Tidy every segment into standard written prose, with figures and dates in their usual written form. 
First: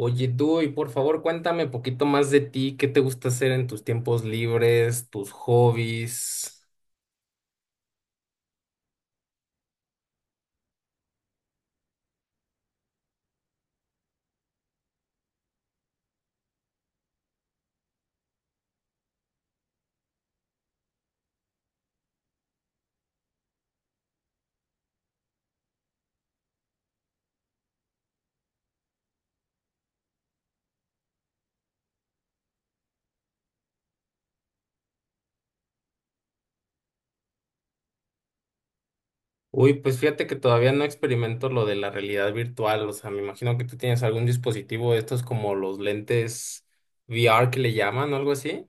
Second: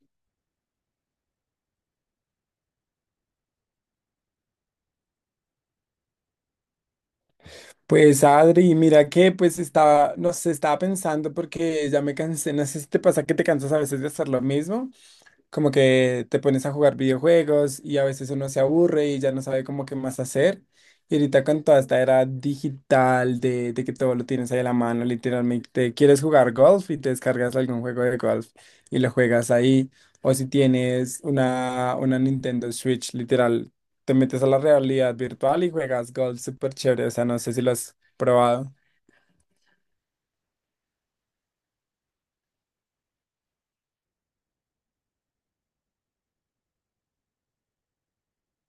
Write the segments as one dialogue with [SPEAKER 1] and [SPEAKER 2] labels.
[SPEAKER 1] Oye, tú, y por favor, cuéntame un poquito más de ti, qué te gusta hacer en tus tiempos libres, tus hobbies.
[SPEAKER 2] Pues Adri, mira que pues estaba, no sé, estaba pensando porque ya me cansé, no sé si te pasa que te cansas a veces de hacer lo mismo como que te pones a jugar videojuegos y a veces uno se aburre y ya no sabe como qué más hacer. Y ahorita con toda esta era digital de que todo lo tienes ahí a la mano, literalmente quieres jugar golf y te descargas algún juego de golf y lo juegas ahí. O si tienes una Nintendo Switch, literal, te metes a la realidad virtual y juegas golf súper chévere. O sea, no sé si lo has probado.
[SPEAKER 1] Uy, pues fíjate que todavía no experimento lo de la realidad virtual, o sea, me imagino que tú tienes algún dispositivo de estos como los lentes VR que le llaman o algo así.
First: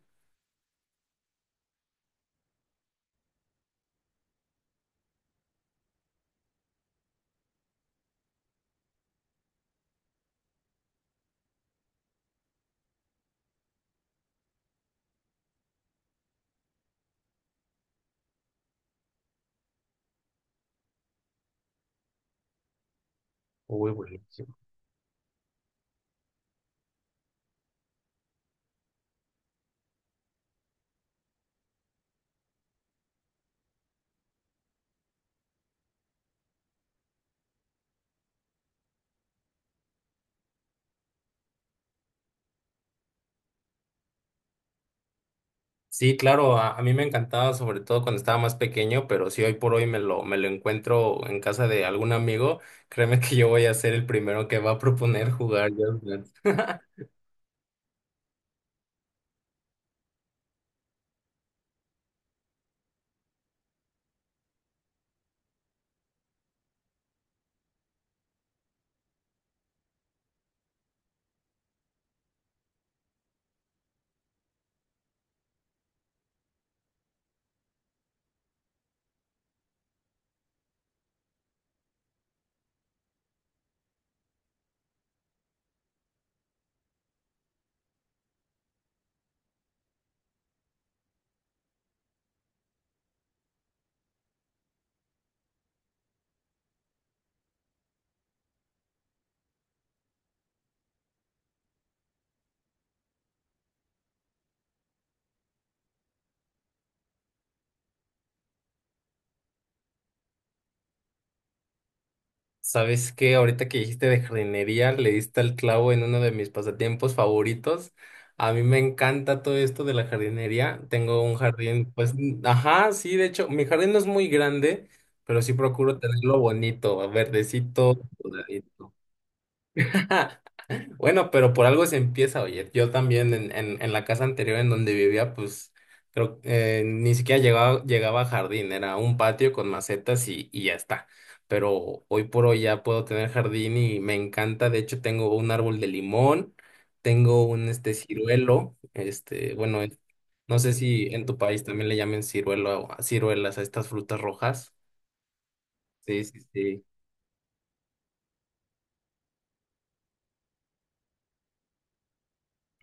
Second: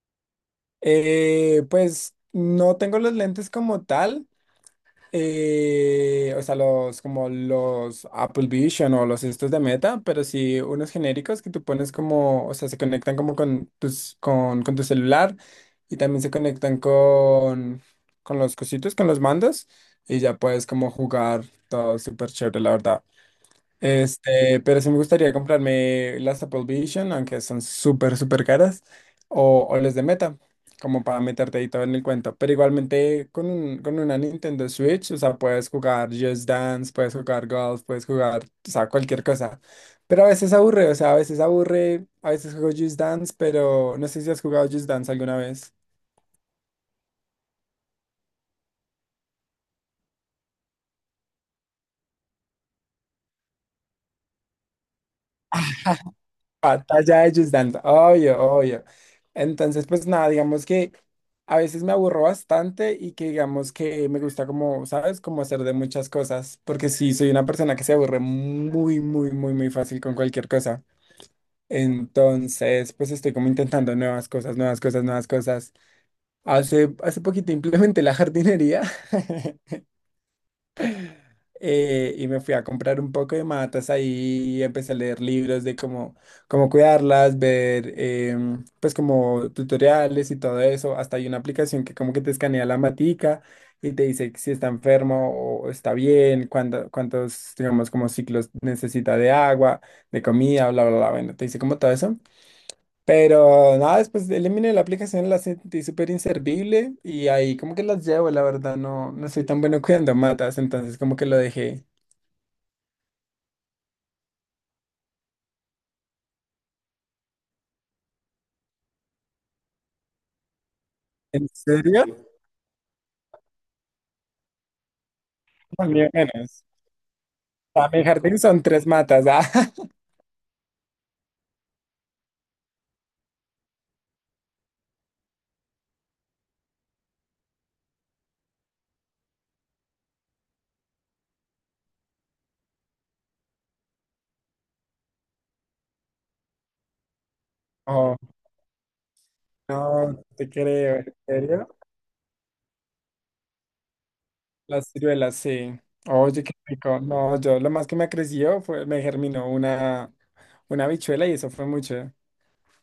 [SPEAKER 2] Pues no tengo los lentes como tal. O sea, los como los Apple Vision o los estos de Meta, pero sí unos genéricos que tú pones como, o sea, se conectan como con tus, con tu celular y también se conectan con los cositos, con los mandos y ya puedes como jugar todo súper chévere, la verdad.
[SPEAKER 1] Uy, buenísimo.
[SPEAKER 2] Este, pero sí me gustaría comprarme las Apple Vision, aunque son súper, súper caras, o las de Meta, como para meterte ahí todo en el cuento. Pero igualmente con, con una Nintendo Switch, o sea, puedes jugar Just Dance, puedes jugar golf, puedes jugar, o sea, cualquier cosa. Pero a veces aburre, o sea, a veces aburre, a veces juego Just Dance, pero no sé si has jugado Just Dance alguna vez.
[SPEAKER 1] Sí, claro, a mí me encantaba, sobre todo cuando estaba más pequeño, pero si hoy por hoy me lo encuentro en casa de algún amigo, créeme que yo voy a ser el primero que va a proponer jugar.
[SPEAKER 2] Batalla de Just Dance, obvio, obvio. Entonces, pues nada, digamos que a veces me aburro bastante y que digamos que me gusta como, ¿sabes? Como hacer de muchas cosas, porque sí, soy una persona que se aburre muy, muy, muy, muy fácil con cualquier cosa. Entonces, pues estoy como intentando nuevas cosas, nuevas cosas, nuevas cosas. Hace poquito implementé la jardinería. Y me fui a comprar un poco de matas ahí y empecé a leer libros de cómo, cómo cuidarlas, ver pues como tutoriales y todo eso. Hasta hay una aplicación que como que te escanea la matica y te dice si está enfermo o está bien, cuántos, digamos, como ciclos necesita de agua, de comida, bla, bla, bla. Bueno, te dice como todo eso. Pero nada, después eliminé la aplicación, la sentí súper inservible y ahí como que las llevo, la verdad, no, no soy tan bueno cuidando matas, entonces como que lo dejé.
[SPEAKER 1] ¿Sabes qué? Ahorita que dijiste de jardinería, le diste al clavo en uno de mis pasatiempos favoritos. A mí me encanta todo esto de la jardinería. Tengo un
[SPEAKER 2] ¿En
[SPEAKER 1] jardín,
[SPEAKER 2] serio?
[SPEAKER 1] pues, mm, ajá, sí, de hecho, mi jardín no es muy grande, pero sí
[SPEAKER 2] No,
[SPEAKER 1] procuro
[SPEAKER 2] ni
[SPEAKER 1] tenerlo
[SPEAKER 2] menos.
[SPEAKER 1] bonito,
[SPEAKER 2] Para
[SPEAKER 1] verdecito,
[SPEAKER 2] mi jardín son tres
[SPEAKER 1] cuidadito.
[SPEAKER 2] matas. Ah.
[SPEAKER 1] Bueno, pero por algo se empieza, oye. Yo también en la casa anterior en donde vivía, pues creo ni siquiera llegaba, llegaba a jardín, era un patio con macetas y ya está. Pero hoy por hoy ya puedo tener jardín y me encanta. De hecho, tengo un árbol de limón, tengo un este
[SPEAKER 2] Oh,
[SPEAKER 1] ciruelo, este, bueno,
[SPEAKER 2] no te
[SPEAKER 1] no sé
[SPEAKER 2] creo.
[SPEAKER 1] si
[SPEAKER 2] ¿En
[SPEAKER 1] en tu país
[SPEAKER 2] serio?
[SPEAKER 1] también le llamen ciruelo, a ciruelas a estas frutas rojas.
[SPEAKER 2] Las ciruelas, sí.
[SPEAKER 1] Sí, sí,
[SPEAKER 2] Oye, qué
[SPEAKER 1] sí.
[SPEAKER 2] rico. No, yo lo más que me creció fue, me germinó una habichuela y eso fue mucho.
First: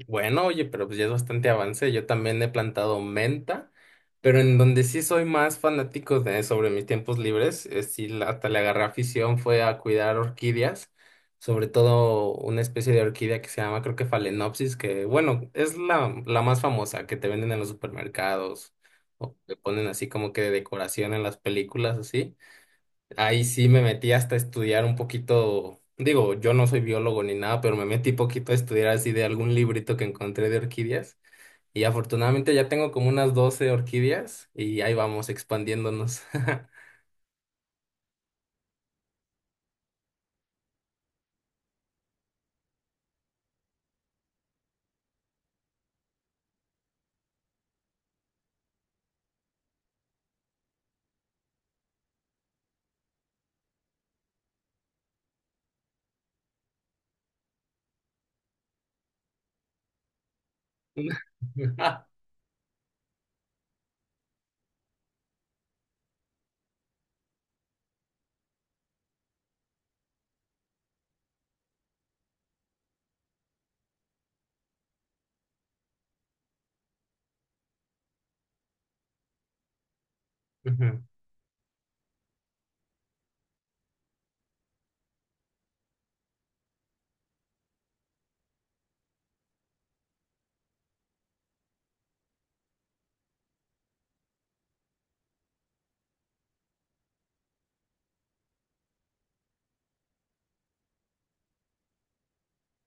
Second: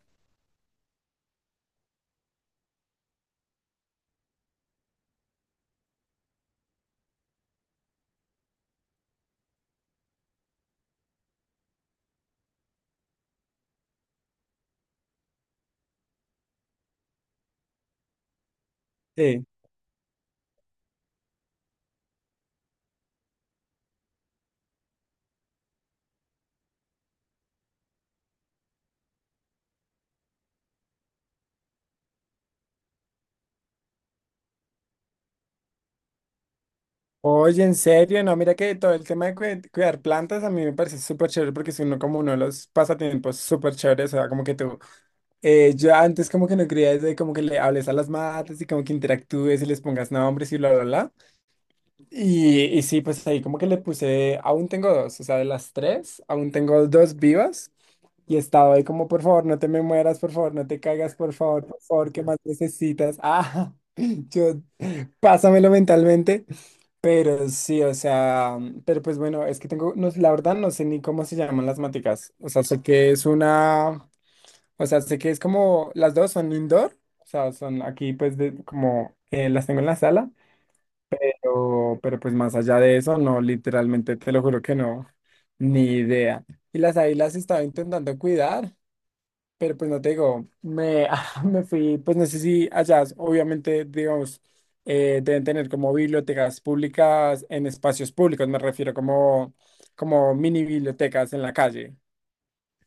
[SPEAKER 1] Bueno, oye, pero pues ya es bastante avance. Yo también he plantado menta, pero en donde sí soy más fanático de sobre mis tiempos libres, sí hasta le agarré afición fue a cuidar orquídeas, sobre todo una especie de orquídea que se llama, creo que Phalaenopsis, que bueno, es la, la más famosa que te venden en los supermercados o
[SPEAKER 2] Sí.
[SPEAKER 1] te ponen así como que de decoración en las películas, así. Ahí sí me metí hasta estudiar un poquito, digo, yo no soy biólogo ni nada, pero me metí poquito a estudiar así de algún librito que encontré de orquídeas y afortunadamente ya tengo como unas 12 orquídeas y ahí vamos expandiéndonos.
[SPEAKER 2] Oye, en serio, no, mira que todo el tema de cuidar plantas a mí me parece súper chévere porque es uno como uno de los pasatiempos súper chéveres, o sea, como que tú, yo antes como que no creía eso de como que le hables a las matas y como que interactúes y les pongas nombres y bla, bla, bla. Y sí, pues ahí como que le puse, aún tengo dos, o sea, de las tres, aún tengo dos vivas. Y estaba ahí como, por favor, no te me mueras, por favor, no te caigas, por favor, ¿qué más necesitas? Ah, yo, pásamelo mentalmente. Pero sí, o sea, pero pues bueno, es que tengo, no, la verdad no sé ni cómo se llaman las maticas. O sea, sé que es una, o sea, sé que es como, las dos son indoor, o sea, son aquí pues de, como, las tengo en la sala. Pero pues más allá de eso, no, literalmente te lo juro que no, ni idea. Y las ahí las estaba intentando cuidar, pero pues no te digo, me, me fui, pues no sé si allá, obviamente, digamos, deben tener como bibliotecas públicas en espacios públicos, me refiero como, como mini bibliotecas en la calle.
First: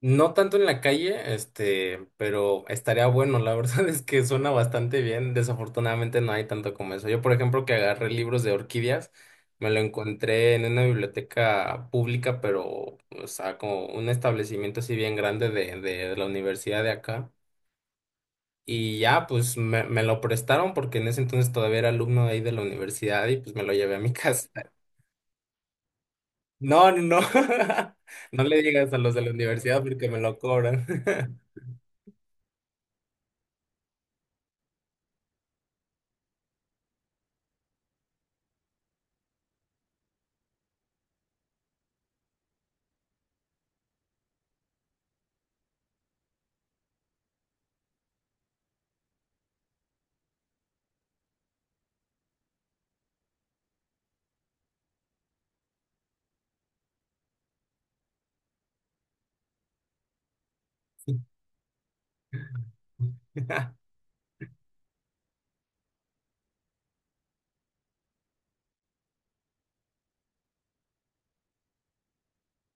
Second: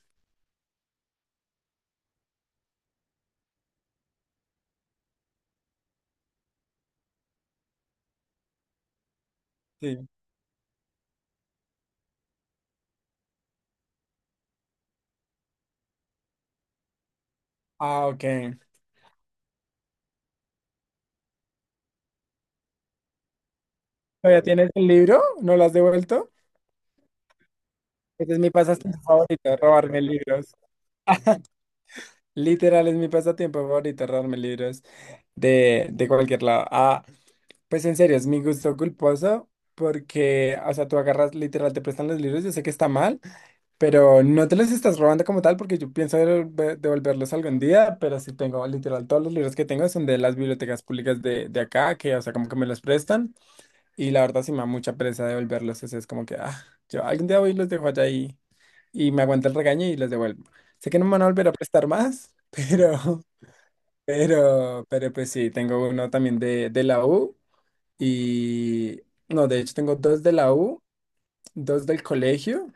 [SPEAKER 1] No tanto en la calle, este, pero estaría bueno. La verdad es que suena bastante bien. Desafortunadamente no hay tanto como eso. Yo, por ejemplo, que agarré libros de orquídeas, me lo
[SPEAKER 2] Sí.
[SPEAKER 1] encontré en una biblioteca pública, pero, o sea, como un establecimiento así bien grande de la universidad de acá.
[SPEAKER 2] Ah, ok.
[SPEAKER 1] Y ya, pues me lo prestaron porque en ese entonces todavía era alumno de ahí de la universidad y pues me lo llevé a mi
[SPEAKER 2] ¿Todavía
[SPEAKER 1] casa.
[SPEAKER 2] tienes el libro? ¿No lo has devuelto?
[SPEAKER 1] No, no, no.
[SPEAKER 2] Ese es
[SPEAKER 1] No
[SPEAKER 2] mi
[SPEAKER 1] le digas a
[SPEAKER 2] pasatiempo
[SPEAKER 1] los de la
[SPEAKER 2] favorito,
[SPEAKER 1] universidad
[SPEAKER 2] robarme
[SPEAKER 1] porque me lo
[SPEAKER 2] libros.
[SPEAKER 1] cobran.
[SPEAKER 2] Literal, es mi pasatiempo favorito, robarme libros. De cualquier lado. Ah, pues en serio, es mi gusto culposo porque, o sea, tú agarras, literal, te prestan los libros, yo sé que está mal, pero no te los estás robando como tal porque yo pienso devolverlos algún día, pero sí tengo, literal, todos los libros que tengo son de las bibliotecas públicas de acá, que, o sea, como que me los prestan y la verdad sí me da mucha pereza devolverlos, eso es como que, ah, yo algún día voy y los dejo allá y me aguanta el regaño y los devuelvo. Sé que no me van a volver a prestar más, pero... Pero pues sí, tengo uno también de la U y no, de hecho tengo dos de la U, dos del colegio,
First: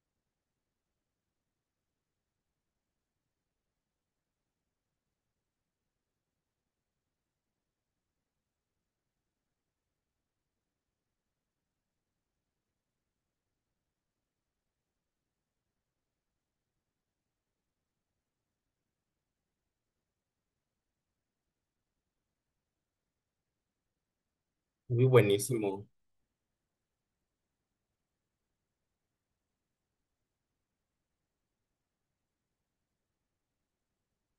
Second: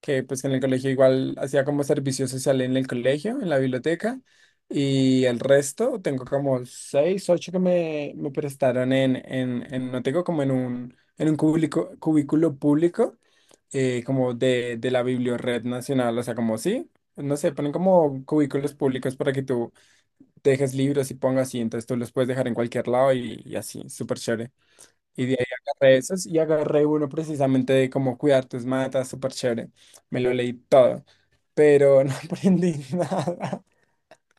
[SPEAKER 2] que pues en el colegio igual hacía como servicio social en el colegio, en la biblioteca, y el resto tengo como seis, ocho que me prestaron en no tengo como en un cubículo público, como de la Bibliored Nacional, o sea, como sí, no sé, ponen como cubículos públicos para que tú dejes libros y pongas y entonces tú los puedes dejar en cualquier lado y así, súper chévere.
[SPEAKER 1] Muy
[SPEAKER 2] Y de ahí
[SPEAKER 1] buenísimo.
[SPEAKER 2] agarré esos y agarré uno precisamente de cómo cuidar tus matas, súper chévere. Me lo leí todo, pero no aprendí nada.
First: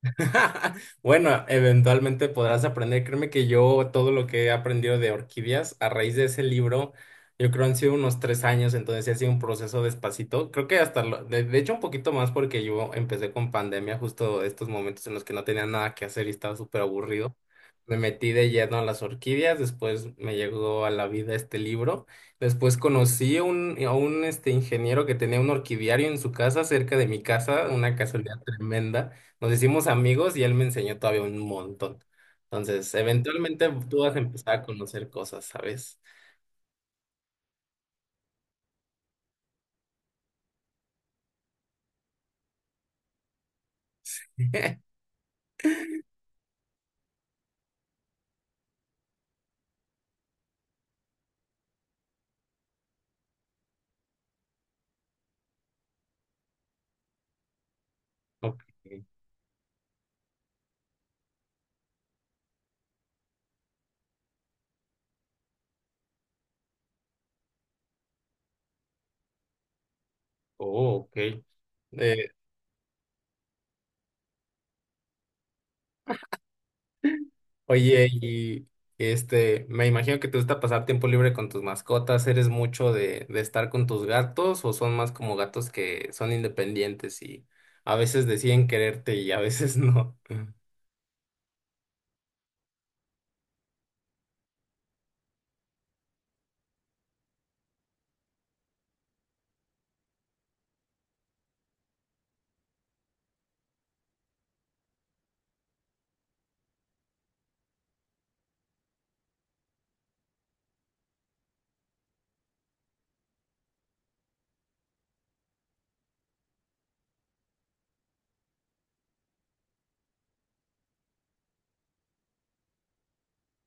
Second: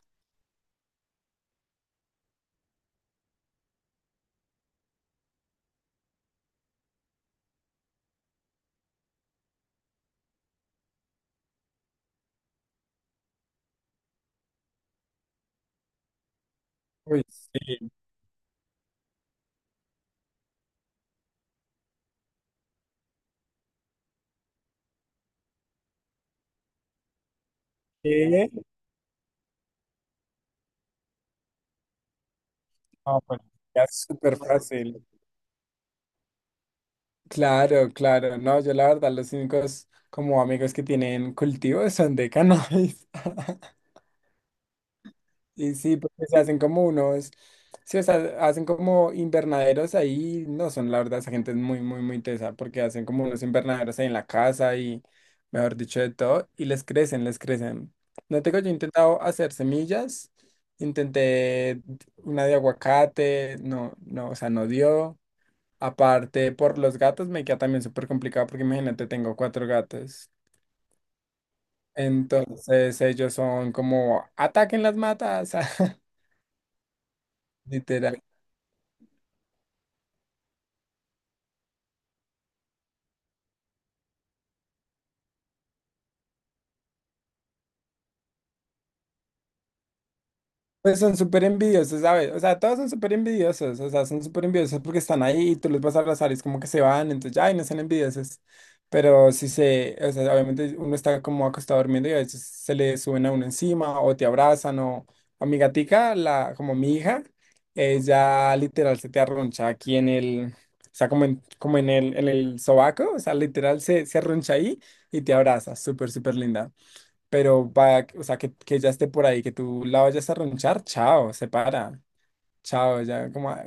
[SPEAKER 1] Bueno, eventualmente podrás aprender. Créeme que yo todo lo que he aprendido de orquídeas a raíz de ese libro, yo creo han sido unos 3 años, entonces sí ha sido un proceso despacito. Creo que hasta, de hecho, un poquito más porque yo empecé con pandemia, justo estos momentos en los que no tenía nada que hacer y estaba súper
[SPEAKER 2] Uy,
[SPEAKER 1] aburrido.
[SPEAKER 2] sí.
[SPEAKER 1] Me metí de lleno a las orquídeas, después me llegó a la vida este libro. Después conocí a un este, ingeniero que tenía un orquidiario en su casa, cerca de mi casa, una casualidad
[SPEAKER 2] ¿Qué?
[SPEAKER 1] tremenda. Nos hicimos amigos y él me enseñó todavía un montón. Entonces,
[SPEAKER 2] No, pues,
[SPEAKER 1] eventualmente
[SPEAKER 2] ya
[SPEAKER 1] tú
[SPEAKER 2] es
[SPEAKER 1] vas a
[SPEAKER 2] súper
[SPEAKER 1] empezar a
[SPEAKER 2] fácil.
[SPEAKER 1] conocer cosas, ¿sabes?
[SPEAKER 2] Claro, claro. No, yo la verdad, los únicos como amigos que tienen cultivos son de cannabis. Y sí, porque se hacen como unos, sí, o sea, hacen como invernaderos ahí, no son, la verdad, esa gente es muy, muy, muy tesa, porque hacen como unos invernaderos ahí en la casa y, mejor dicho, de todo, y les crecen, les crecen. No tengo, yo he
[SPEAKER 1] Ok.
[SPEAKER 2] intentado hacer semillas, intenté una de aguacate, no, no, o sea, no dio. Aparte, por los gatos me queda también súper complicado, porque imagínate, tengo cuatro gatos.
[SPEAKER 1] Oh, ok. Eh,
[SPEAKER 2] Entonces, ellos son como, ataquen las matas,
[SPEAKER 1] oye,
[SPEAKER 2] literal.
[SPEAKER 1] y este, me imagino que te gusta pasar tiempo libre con tus mascotas. ¿Eres mucho de estar con tus gatos o son más como gatos que son independientes y a veces deciden quererte y a veces no?
[SPEAKER 2] Pues son súper envidiosos, ¿sabes? O sea, todos son súper envidiosos, o sea, son súper envidiosos porque están ahí y tú los vas a abrazar y es como que se van, entonces, ay, no sean envidiosos. Pero si se, o sea, obviamente uno está como acostado durmiendo y a veces se le suben a uno encima o te abrazan o a mi gatica, la, como mi hija, ella literal se te arroncha aquí en el, o sea, como en, como en el sobaco, o sea, literal se, se arroncha ahí y te abraza, súper, súper linda. Pero para, o sea, que ya esté por ahí, que tú la vayas a ronchar, chao, se para. Chao, ya como, ah,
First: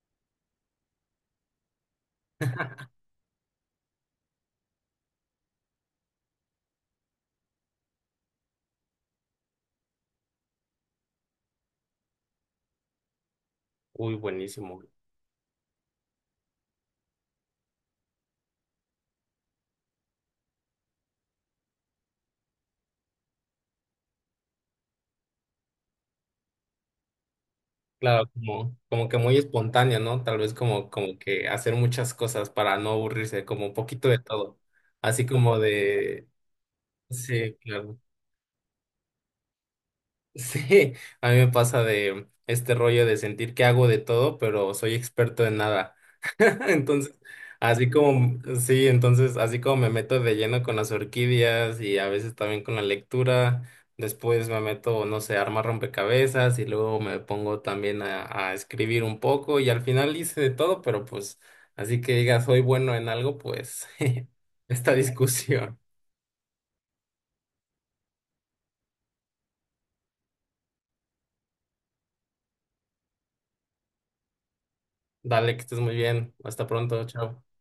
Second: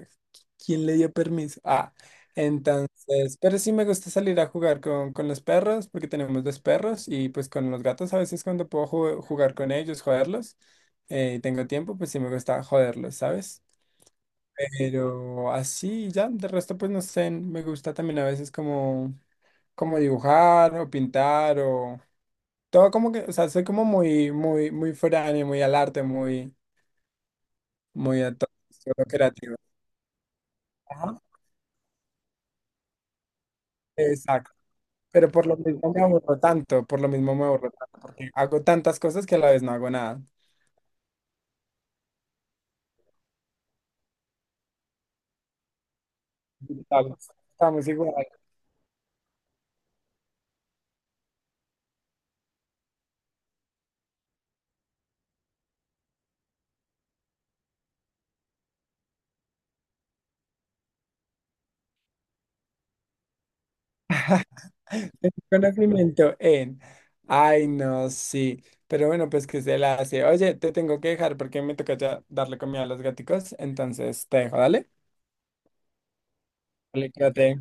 [SPEAKER 2] ¿quién le dio permiso? Ah, entonces, pero sí me gusta salir a jugar con los perros, porque tenemos dos perros, y pues con los gatos a veces cuando puedo jugar con ellos, joderlos, y tengo tiempo, pues sí me gusta joderlos, ¿sabes?
[SPEAKER 1] Uy, buenísimo.
[SPEAKER 2] Pero así ya, de resto pues no sé, me gusta también a veces como, como dibujar o pintar todo como que, o sea, soy como muy, muy, muy frani, muy al arte, muy, muy
[SPEAKER 1] Claro,
[SPEAKER 2] a todo
[SPEAKER 1] como,
[SPEAKER 2] lo
[SPEAKER 1] como que muy
[SPEAKER 2] creativo.
[SPEAKER 1] espontáneo, ¿no? Tal vez como, como
[SPEAKER 2] Ajá.
[SPEAKER 1] que hacer muchas cosas para no aburrirse, como un poquito de
[SPEAKER 2] Exacto.
[SPEAKER 1] todo. Así
[SPEAKER 2] Pero por lo
[SPEAKER 1] como
[SPEAKER 2] mismo me
[SPEAKER 1] de...
[SPEAKER 2] aburro tanto, por lo mismo me
[SPEAKER 1] Sí,
[SPEAKER 2] aburro
[SPEAKER 1] claro.
[SPEAKER 2] tanto, porque hago tantas cosas que a la vez no hago nada.
[SPEAKER 1] Sí, a mí me pasa de este rollo de sentir que hago de todo, pero soy experto en nada. Entonces,
[SPEAKER 2] Estamos, estamos
[SPEAKER 1] así
[SPEAKER 2] igual.
[SPEAKER 1] como, sí, entonces, así como me meto de lleno con las orquídeas y a veces también con la lectura, después me meto, no sé, a armar rompecabezas y luego me pongo también a escribir un poco y al final hice de todo, pero pues, así que digas, soy bueno en algo, pues, esta
[SPEAKER 2] Tengo
[SPEAKER 1] discusión.
[SPEAKER 2] conocimiento en. Ay, no, sí. Pero bueno, pues que se la hace. Oye, te tengo que dejar porque me toca ya darle comida a los gaticos. Entonces te dejo, dale.
[SPEAKER 1] Dale, que estés muy bien. Hasta pronto,
[SPEAKER 2] Dale,
[SPEAKER 1] chao.
[SPEAKER 2] cuídate.